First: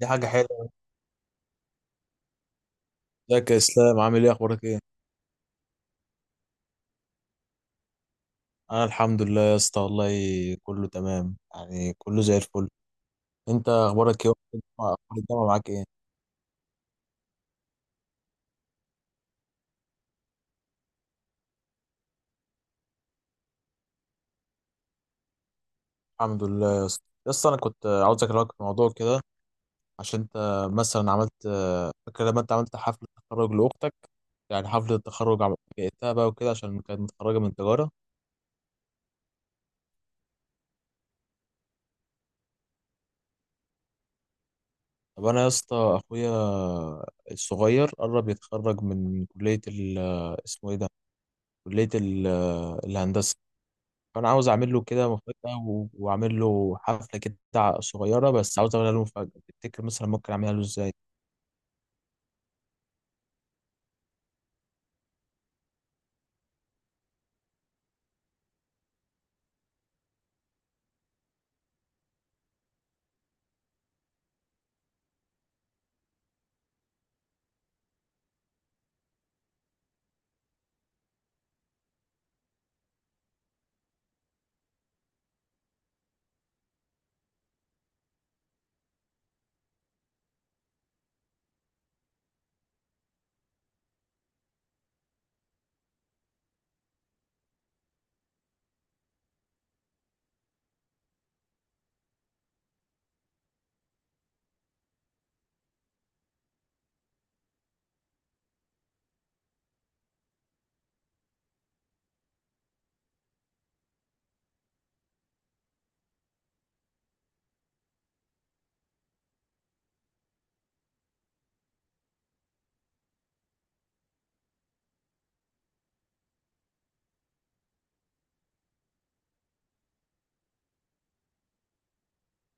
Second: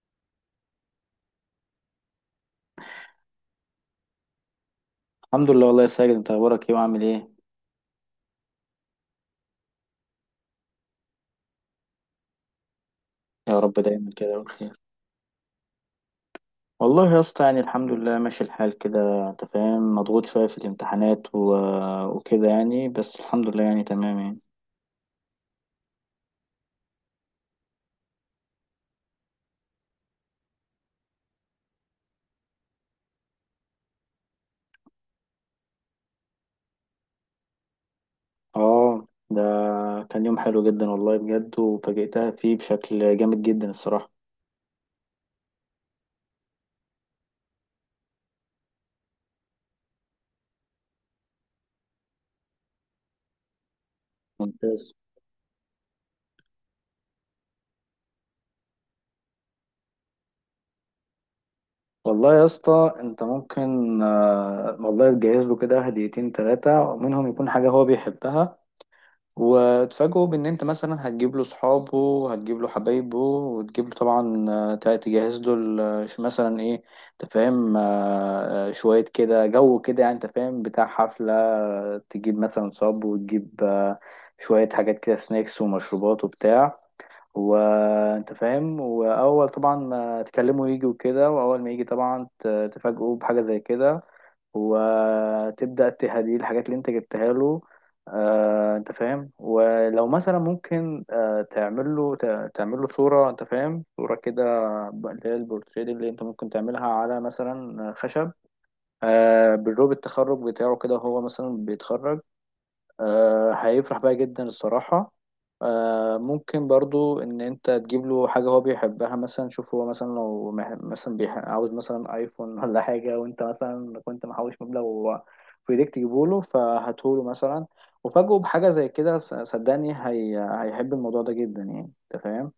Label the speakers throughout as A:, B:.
A: دي حاجة حلوة. ازيك يا اسلام؟ عامل ايه؟ اخبارك ايه؟
B: الحمد لله والله يا ساجد، انت اخبارك ايه وعامل ايه؟
A: انا الحمد لله يا اسطى والله. كله تمام، يعني كله زي الفل.
B: يا
A: انت
B: رب دايما
A: اخبارك ايه؟
B: كده بخير.
A: اخبار الجامعة معاك ايه؟
B: والله يا اسطى يعني الحمد لله ماشي الحال كده، انت فاهم؟ مضغوط شويه في الامتحانات وكده يعني، بس الحمد لله يعني تمام يعني.
A: الحمد لله يا اسطى. يا اسطى، انا كنت عاوز اكلمك في موضوع كده. عشان انت مثلا عملت، فاكر لما انت عملت حفلة تخرج لاختك؟ يعني حفلة التخرج جئتها بقى وكده، عشان كانت متخرجة من تجارة.
B: اه، ده كان يوم حلو جدا والله بجد، وفاجئتها فيه بشكل جامد جدا الصراحه.
A: طب انا يا اسطى، اخويا الصغير قرب يتخرج من كلية اسمه ايه ده، كلية الهندسة. فانا عاوز اعمل له
B: ممتاز
A: كده مفاجأة، واعمل له حفلة كده صغيرة. بس عاوز اعملها له مفاجأة. تفتكر مثلا ممكن اعملها له ازاي؟
B: والله يا اسطى، انت ممكن والله تجهز له كده هديتين ثلاثه، منهم يكون حاجه هو بيحبها. وتفاجئه بان انت مثلا هتجيب له صحابه، وهتجيب له حبايبه، وتجيب له طبعا، تجهز له مثلا ايه، انت فاهم؟ شويه كده جو كده يعني، انت فاهم؟ بتاع حفله، تجيب مثلا صاب، وتجيب شويه حاجات كده، سناكس ومشروبات وبتاع، وانت فاهم. واول طبعا ما تكلموا يجي وكده، واول ما يجي طبعا تفاجئوه بحاجه زي كده، وتبدا تهديه الحاجات اللي انت جبتها له. انت فاهم؟ ولو مثلا ممكن تعمل له صوره، انت فاهم؟ صوره كده، اللي هي البورتريه، اللي انت ممكن تعملها على مثلا خشب، بالروب التخرج بتاعه كده، هو مثلا بيتخرج. هيفرح بيها جدا الصراحة. ممكن برضو ان انت تجيب له حاجة هو بيحبها، مثلا شوف هو مثلا لو عاوز مثلا ايفون ولا حاجة، وانت مثلا كنت محوش مبلغ في ايديك تجيبه له، فهاتهوله مثلا، وفاجئه بحاجة زي كده. صدقني هيحب الموضوع ده جدا يعني، انت فاهم؟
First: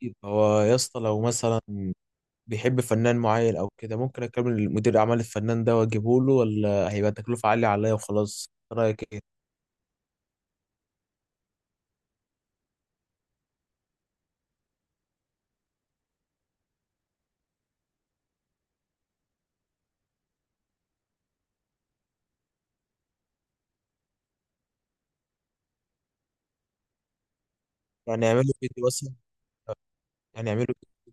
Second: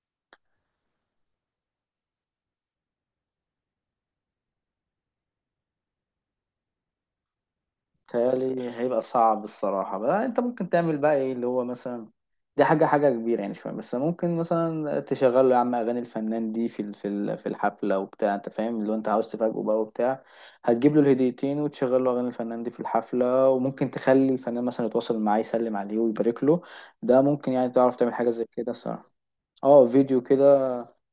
A: طيب، هو يا اسطى لو مثلا بيحب فنان معين او كده، ممكن اكلم مدير اعمال الفنان ده واجيبه له، ولا هيبقى تكلفة عالية عليا وخلاص؟
B: تهيألي
A: إيه
B: هيبقى
A: رايك ايه؟
B: صعب الصراحة بقى. انت ممكن تعمل بقى ايه اللي هو مثلا، دي حاجة حاجة كبيرة يعني شوية، بس ممكن مثلا تشغل له يا عم أغاني الفنان دي في الحفلة وبتاع، أنت فاهم؟ اللي هو أنت عاوز تفاجئه بقى وبتاع. هتجيب له الهديتين وتشغل له أغاني الفنان دي في الحفلة، وممكن تخلي الفنان مثلا يتواصل معاه يسلم عليه ويبارك له. ده ممكن يعني تعرف تعمل
A: يعني
B: حاجة زي
A: اعمله
B: كده
A: فيديو
B: الصراحة.
A: مثلا؟
B: اه، فيديو
A: يعني اعمله
B: كده،
A: فيديو.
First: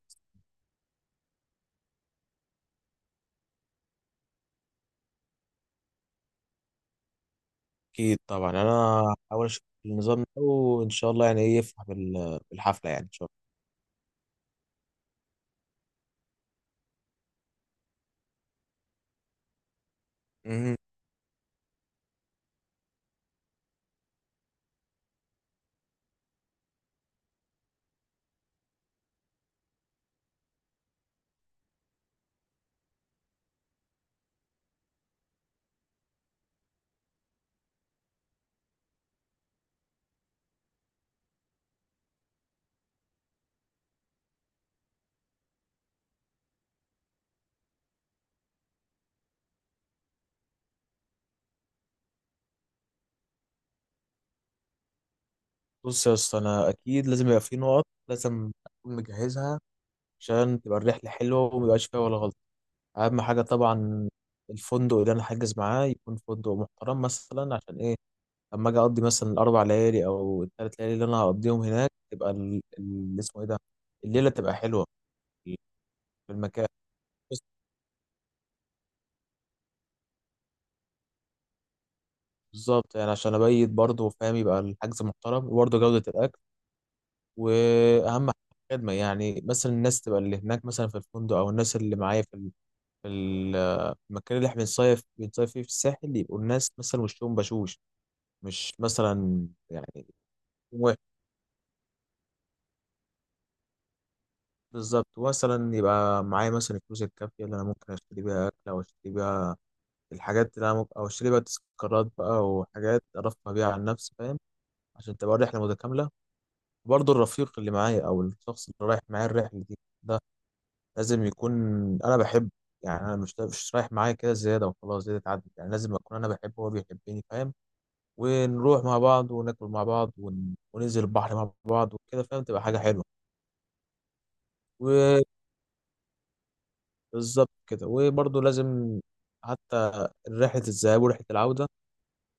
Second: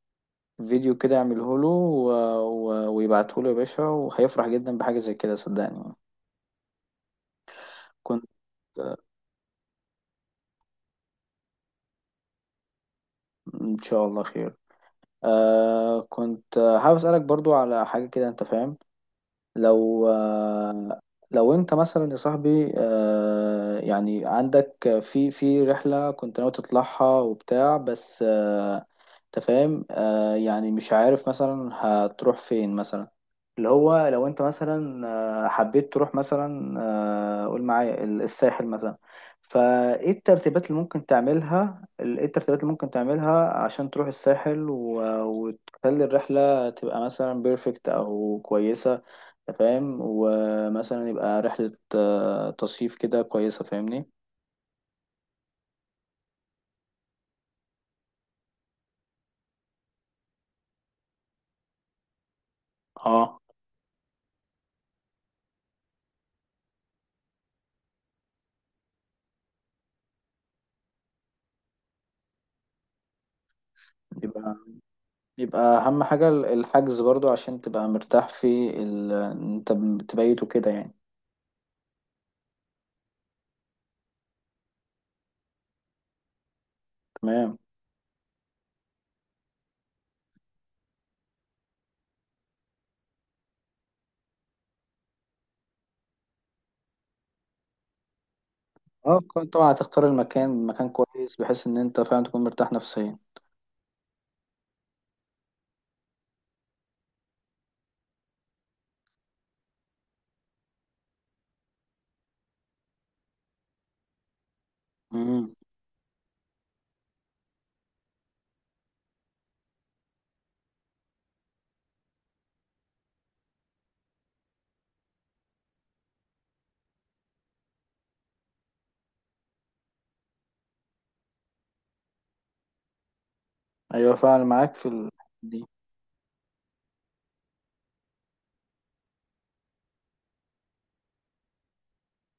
B: فيديو كده اعمله له ويبعته له يا باشا، وهيفرح جدا بحاجة زي كده صدقني.
A: اكيد
B: كنت
A: طبعا. انا هحاول اشوف النظام ده، وان شاء الله يعني ايه يفرح بالحفلة. يعني ان شاء
B: إن شاء الله خير. كنت حابب أسألك برضو على حاجة كده، أنت فاهم؟ لو
A: الله مهم.
B: آه، لو انت مثلا يا صاحبي يعني عندك في رحلة كنت ناوي تطلعها وبتاع، بس انت فاهم؟ يعني مش عارف مثلا هتروح فين مثلا، اللي هو لو انت مثلا حبيت تروح مثلا، قول معايا الساحل مثلا، فايه الترتيبات اللي ممكن تعملها ايه الترتيبات اللي ممكن تعملها عشان تروح الساحل وتخلي الرحلة تبقى مثلا بيرفكت او كويسة، أنت فاهم؟ ومثلا يبقى رحلة تصيف كده كويسة، فاهمني؟
A: بص يا اسطى، انا اكيد لازم يبقى في نقط لازم اكون مجهزها، عشان تبقى الرحلة حلوة وميبقاش فيها ولا غلطة. أهم
B: اه،
A: حاجة طبعا الفندق اللي أنا حاجز معاه يكون فندق محترم، مثلا عشان إيه؟ لما أجي أقضي مثلا الأربع ليالي أو الثلاث ليالي اللي أنا هقضيهم هناك، تبقى اللي اسمه إيه ده، الليلة تبقى
B: يبقى
A: حلوة.
B: أهم حاجة
A: في المكان
B: الحجز برضو
A: بس.
B: عشان تبقى مرتاح في أنت تبيته كده يعني.
A: بالظبط يعني عشان أبيت برضه فاهم، يبقى الحجز محترم وبرضه جودة الأكل.
B: تمام.
A: وأهم حاجة الخدمة، يعني مثلا الناس تبقى اللي هناك مثلا في الفندق أو الناس اللي معايا في ال- المكان اللي إحنا بنصيف فيه في الساحل، يبقوا الناس مثلا وشهم بشوش، مش
B: اه،
A: مثلا
B: كنت طبعا
A: يعني
B: هتختار المكان، مكان
A: واحد.
B: كويس بحيث إن أنت فعلا تكون مرتاح نفسيا.
A: بالظبط، مثلا يبقى معايا مثلا الفلوس الكافية اللي أنا ممكن أشتري بيها أكل، أو أشتري بيها الحاجات اللي أنا ممكن أو أشتري بيها تذكارات بقى، وحاجات أرفه بيها عن نفسي فاهم، عشان تبقى
B: مم.
A: الرحلة متكاملة. برضه الرفيق اللي معايا أو الشخص اللي رايح معايا الرحلة دي ده، لازم يكون أنا بحبه. يعني أنا مش رايح معايا كده زيادة وخلاص، زيادة تعدي. يعني لازم أكون أنا بحبه وهو بيحبني فاهم. ونروح مع بعض وناكل مع بعض وننزل البحر مع بعض وكده فاهم، تبقى حاجة
B: أيوة فعلا معاك في
A: حلوة.
B: دي.
A: بالظبط كده، وبرضه لازم حتى رحلة الذهاب ورحلة العودة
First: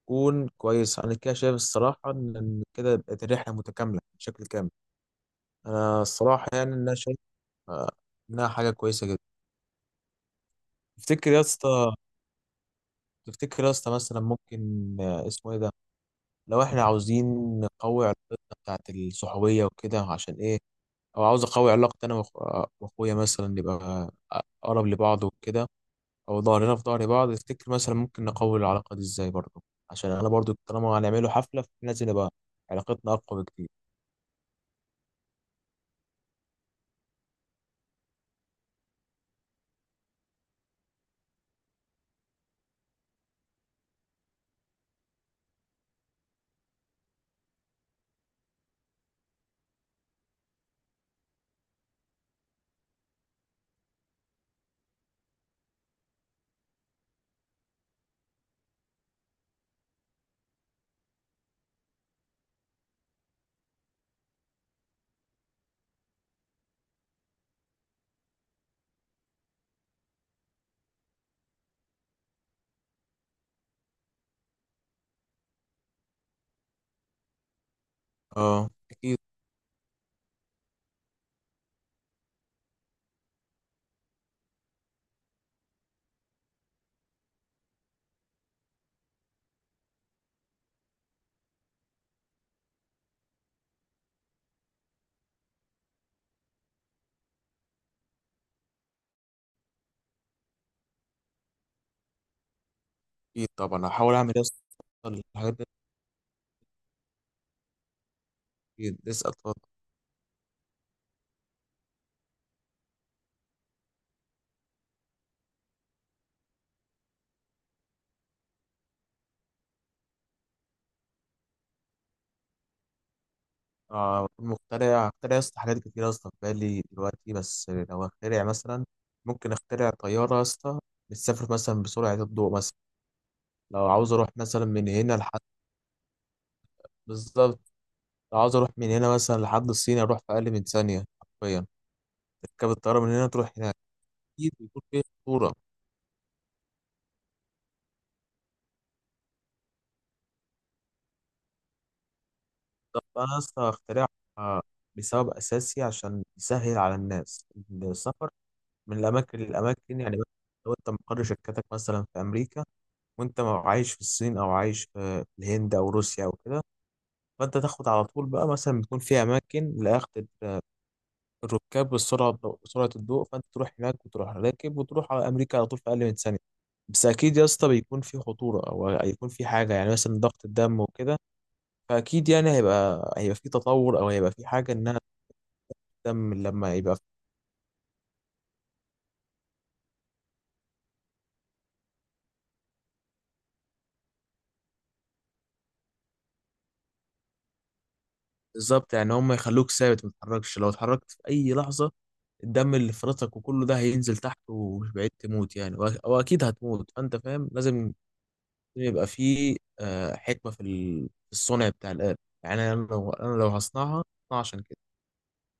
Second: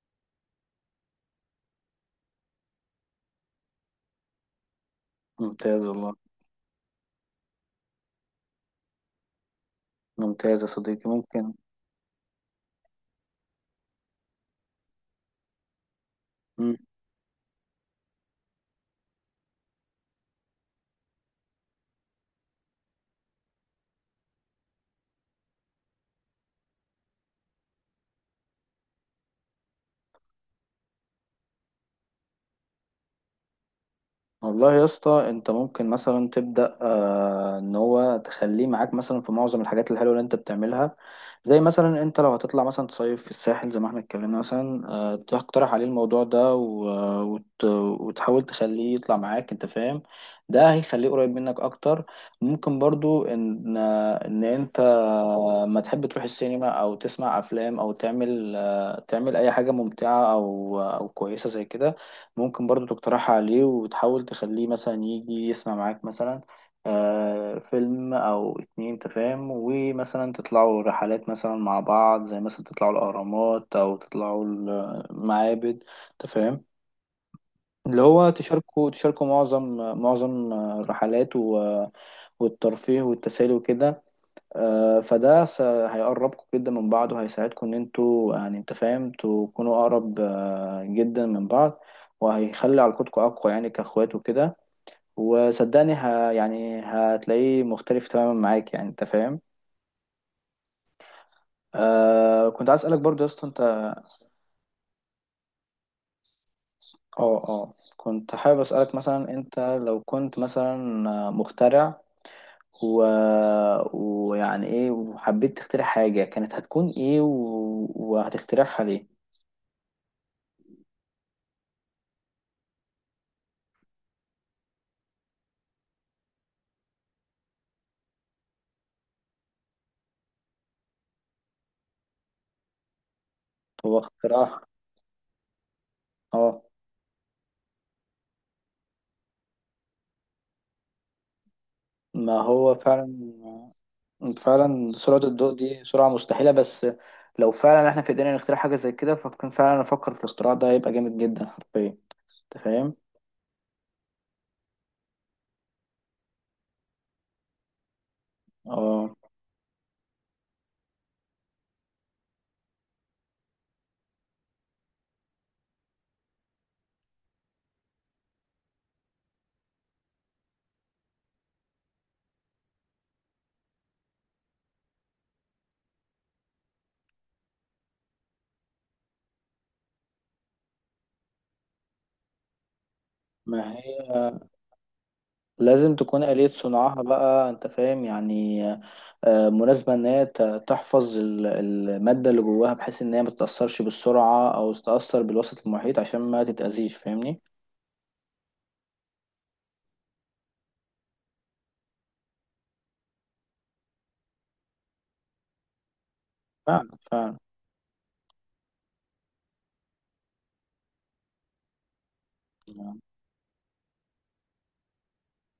A: تكون كويسة. أنا كده شايف الصراحة إن كده بقت الرحلة متكاملة بشكل كامل.
B: ممتاز
A: أنا
B: والله.
A: الصراحة يعني إن أنا شايف آه، إنها حاجة كويسة جدا.
B: ممتاز يا صديقي،
A: تفتكر يا
B: ممكن.
A: اسطى تفتكر يا اسطى مثلا ممكن اسمه إيه ده، لو إحنا عاوزين نقوي علاقتنا بتاعت الصحوبية وكده، عشان إيه؟ أو عاوز أقوي علاقتي أنا وأخويا، مثلا نبقى أقرب لبعض وكده، او ظهرنا في ظهر بعض. تفتكر مثلا ممكن نقوي العلاقه دي ازاي برضه؟ عشان انا برضه طالما هنعمله حفله، فلازم نبقى علاقتنا اقوى بكتير.
B: والله يا اسطى انت ممكن مثلا تبدا ان هو تخليه معاك مثلا في معظم الحاجات الحلوه اللي انت بتعملها. زي مثلا انت لو هتطلع مثلا تصيف في الساحل زي ما احنا اتكلمنا مثلا، تقترح عليه الموضوع ده وتحاول تخليه يطلع معاك، انت فاهم؟ ده هيخليه قريب منك اكتر. ممكن برضو ان انت ما تحب تروح السينما او تسمع افلام او تعمل اي حاجه ممتعه او كويسه زي كده. ممكن برضو تقترحها عليه، وتحاول تخليه مثلا يجي يسمع معاك مثلا فيلم أو اتنين. تفاهم؟ ومثلا تطلعوا رحلات مثلا مع بعض، زي مثلا تطلعوا الأهرامات أو تطلعوا المعابد. تفاهم؟ اللي هو
A: اه،
B: تشاركوا
A: اكيد.
B: تشاركوا معظم الرحلات والترفيه والتسالي وكده. فده هيقربكم جدا من بعض، وهيساعدكم ان انتوا يعني، انت فاهم؟ تكونوا اقرب جدا من بعض، وهيخلي علاقتكم اقوى، يعني كاخوات وكده. وصدقني يعني هتلاقيه مختلف تماما معاك، يعني انت فاهم؟ كنت عايز اسالك برضو يا اسطى
A: اكيد
B: انت.
A: طبعا هحاول اعمل يا اسطى الحاجات دي.
B: اه كنت حابب اسالك
A: اكيد، لسه
B: مثلا
A: أطلع-.
B: انت لو كنت مثلا مخترع و... ويعني ايه، وحبيت تخترع حاجة كانت هتكون ايه وهتخترعها ليه؟
A: مخترع، اخترع يا اسطى حاجات كتير يا اسطى في بالي دلوقتي، بس لو اخترع مثلا، ممكن اخترع طياره يا اسطى بتسافر مثلا بسرعه الضوء مثلا، لو
B: هو
A: عاوز اروح
B: اختراع.
A: مثلا من هنا لحد.
B: اه،
A: بالظبط. لو عاوز اروح من هنا مثلا لحد الصين اروح في اقل من ثانيه حرفيا.
B: ما
A: تركب
B: هو
A: الطياره من
B: فعلا.
A: هنا تروح هناك. اكيد بيكون
B: فعلا
A: فيه
B: سرعة الضوء
A: خطوره.
B: دي سرعة مستحيلة، بس لو فعلا احنا في ايدينا نخترع حاجة زي كده فكان فعلا افكر في الاختراع ده، هيبقى جامد جدا حرفيا، انت فاهم؟
A: طب انا اصلا هخترعها بسبب اساسي عشان يسهل على الناس السفر من
B: اه،
A: الاماكن للاماكن، يعني مثلاً لو انت مقر شركتك مثلا في امريكا، وانت عايش في الصين او عايش في الهند او روسيا او كده، فانت تاخد على طول بقى. مثلا بتكون في اماكن لاخذ الركاب بالسرعه، بسرعه الضوء، فانت تروح هناك وتروح راكب وتروح على امريكا على طول في اقل من ثانيه. بس اكيد يا اسطى بيكون في خطوره او هيكون في حاجه، يعني مثلا ضغط الدم وكده. فاكيد يعني هيبقى في
B: ما
A: تطور، او هيبقى
B: هي
A: في حاجه انها
B: لازم تكون
A: تهتم
B: آلية
A: لما يبقى
B: صنعها بقى، انت فاهم يعني مناسبة، ان هي تحفظ المادة اللي جواها، بحيث ان هي ما تتأثرش بالسرعة او تتأثر بالوسط المحيط عشان ما تتأذيش، فاهمني؟
A: بالظبط، يعني هم يخلوك ثابت ما تتحركش، لو اتحركت في اي لحظه الدم اللي في فرطك وكله ده هينزل تحت ومش بعيد تموت يعني. واكيد هتموت.
B: فعلا
A: فانت
B: فعلا.
A: فاهم لازم يبقى في حكمه في الصنع بتاع الآلة. يعني انا لو هصنعها، هصنعها عشان كده.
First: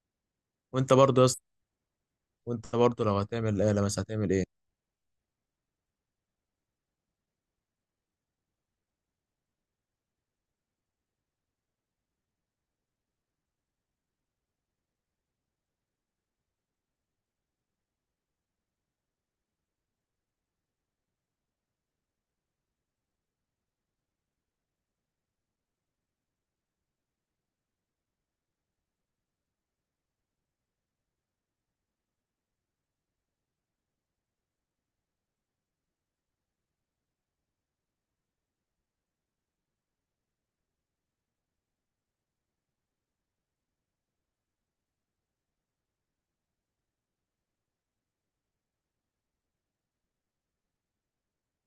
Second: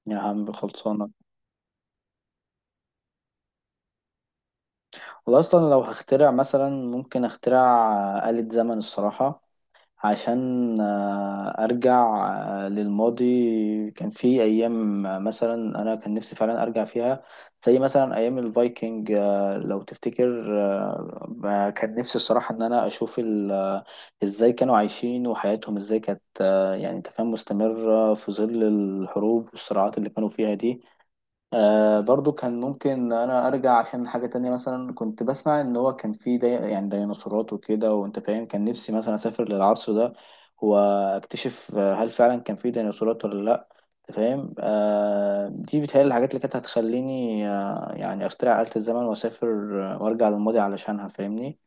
B: يا عم
A: وانت
B: خلصانة.
A: برضه يا اسطى وانت برضه لو هتعمل آلة مثلا هتعمل ايه؟
B: والله اصلا لو هخترع مثلا ممكن اخترع آلة زمن الصراحة، عشان ارجع للماضي. كان في ايام مثلا انا كان نفسي فعلا ارجع فيها، زي مثلا ايام الفايكنج. لو تفتكر، كان نفسي الصراحة ان انا اشوف ازاي كانوا عايشين، وحياتهم ازاي كانت يعني انت فاهم؟ مستمرة في ظل الحروب والصراعات اللي كانوا فيها دي. برضو كان ممكن انا ارجع عشان حاجة تانية، مثلا كنت بسمع ان هو كان في دي يعني ديناصورات وكده، وانت فاهم؟ كان نفسي مثلا اسافر للعصر ده واكتشف هل فعلا كان في ديناصورات ولا لا، انت فاهم؟ دي بتهيألي الحاجات اللي كانت هتخليني يعني اخترع آلة الزمن واسافر وارجع للماضي علشانها، فاهمني؟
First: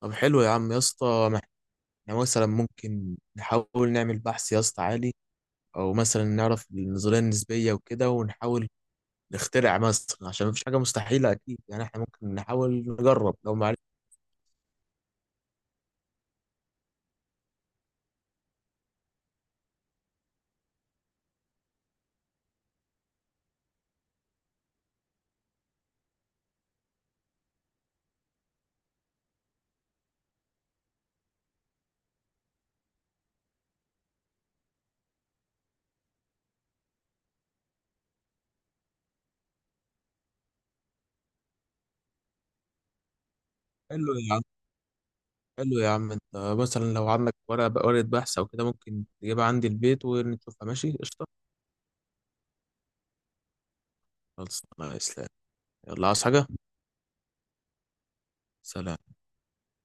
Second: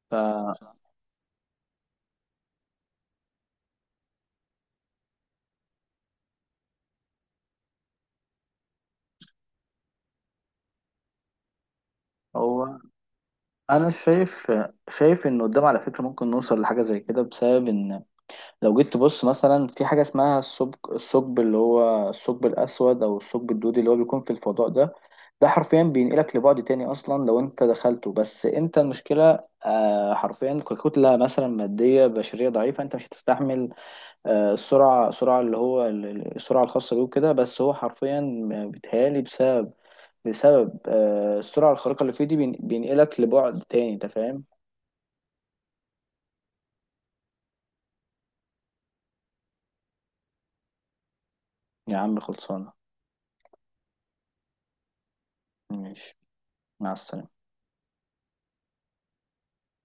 A: طب حلو يا عم يا اسطى، احنا مثلا ممكن نحاول نعمل بحث يا اسطى عالي، او مثلا نعرف النظريه النسبيه وكده، ونحاول نخترع مثلا، عشان مفيش حاجه مستحيله اكيد. يعني احنا ممكن نحاول
B: فهو
A: نجرب، لو ما عرفت.
B: انا شايف، شايف ان قدام على فكرة ممكن نوصل لحاجة زي كده، بسبب ان لو جيت تبص مثلا في حاجة اسمها الثقب، اللي هو الثقب الأسود أو الثقب الدودي، اللي هو بيكون في الفضاء ده، ده حرفيا بينقلك لبعد تاني أصلا لو أنت دخلته. بس أنت المشكلة حرفيا ككتلة مثلا مادية بشرية ضعيفة، أنت مش هتستحمل آه، السرعة السرعة اللي هو ال- ال- السرعة الخاصة بيه وكده. بس هو حرفيا بيتهيألي بسبب السرعة الخارقة اللي فيه دي بينقلك لبعد تاني، أنت
A: حلو يا عم
B: فاهم؟
A: حلو يا عم انت مثلا لو عندك ورقه بحث او كده، ممكن تجيبها عندي البيت ونشوفها. ماشي قشطه.
B: يا عم خلصانة.
A: خلاص، الله يسلمك. يلا،
B: ماشي.
A: عاوز حاجه؟
B: مع السلامة.
A: سلام.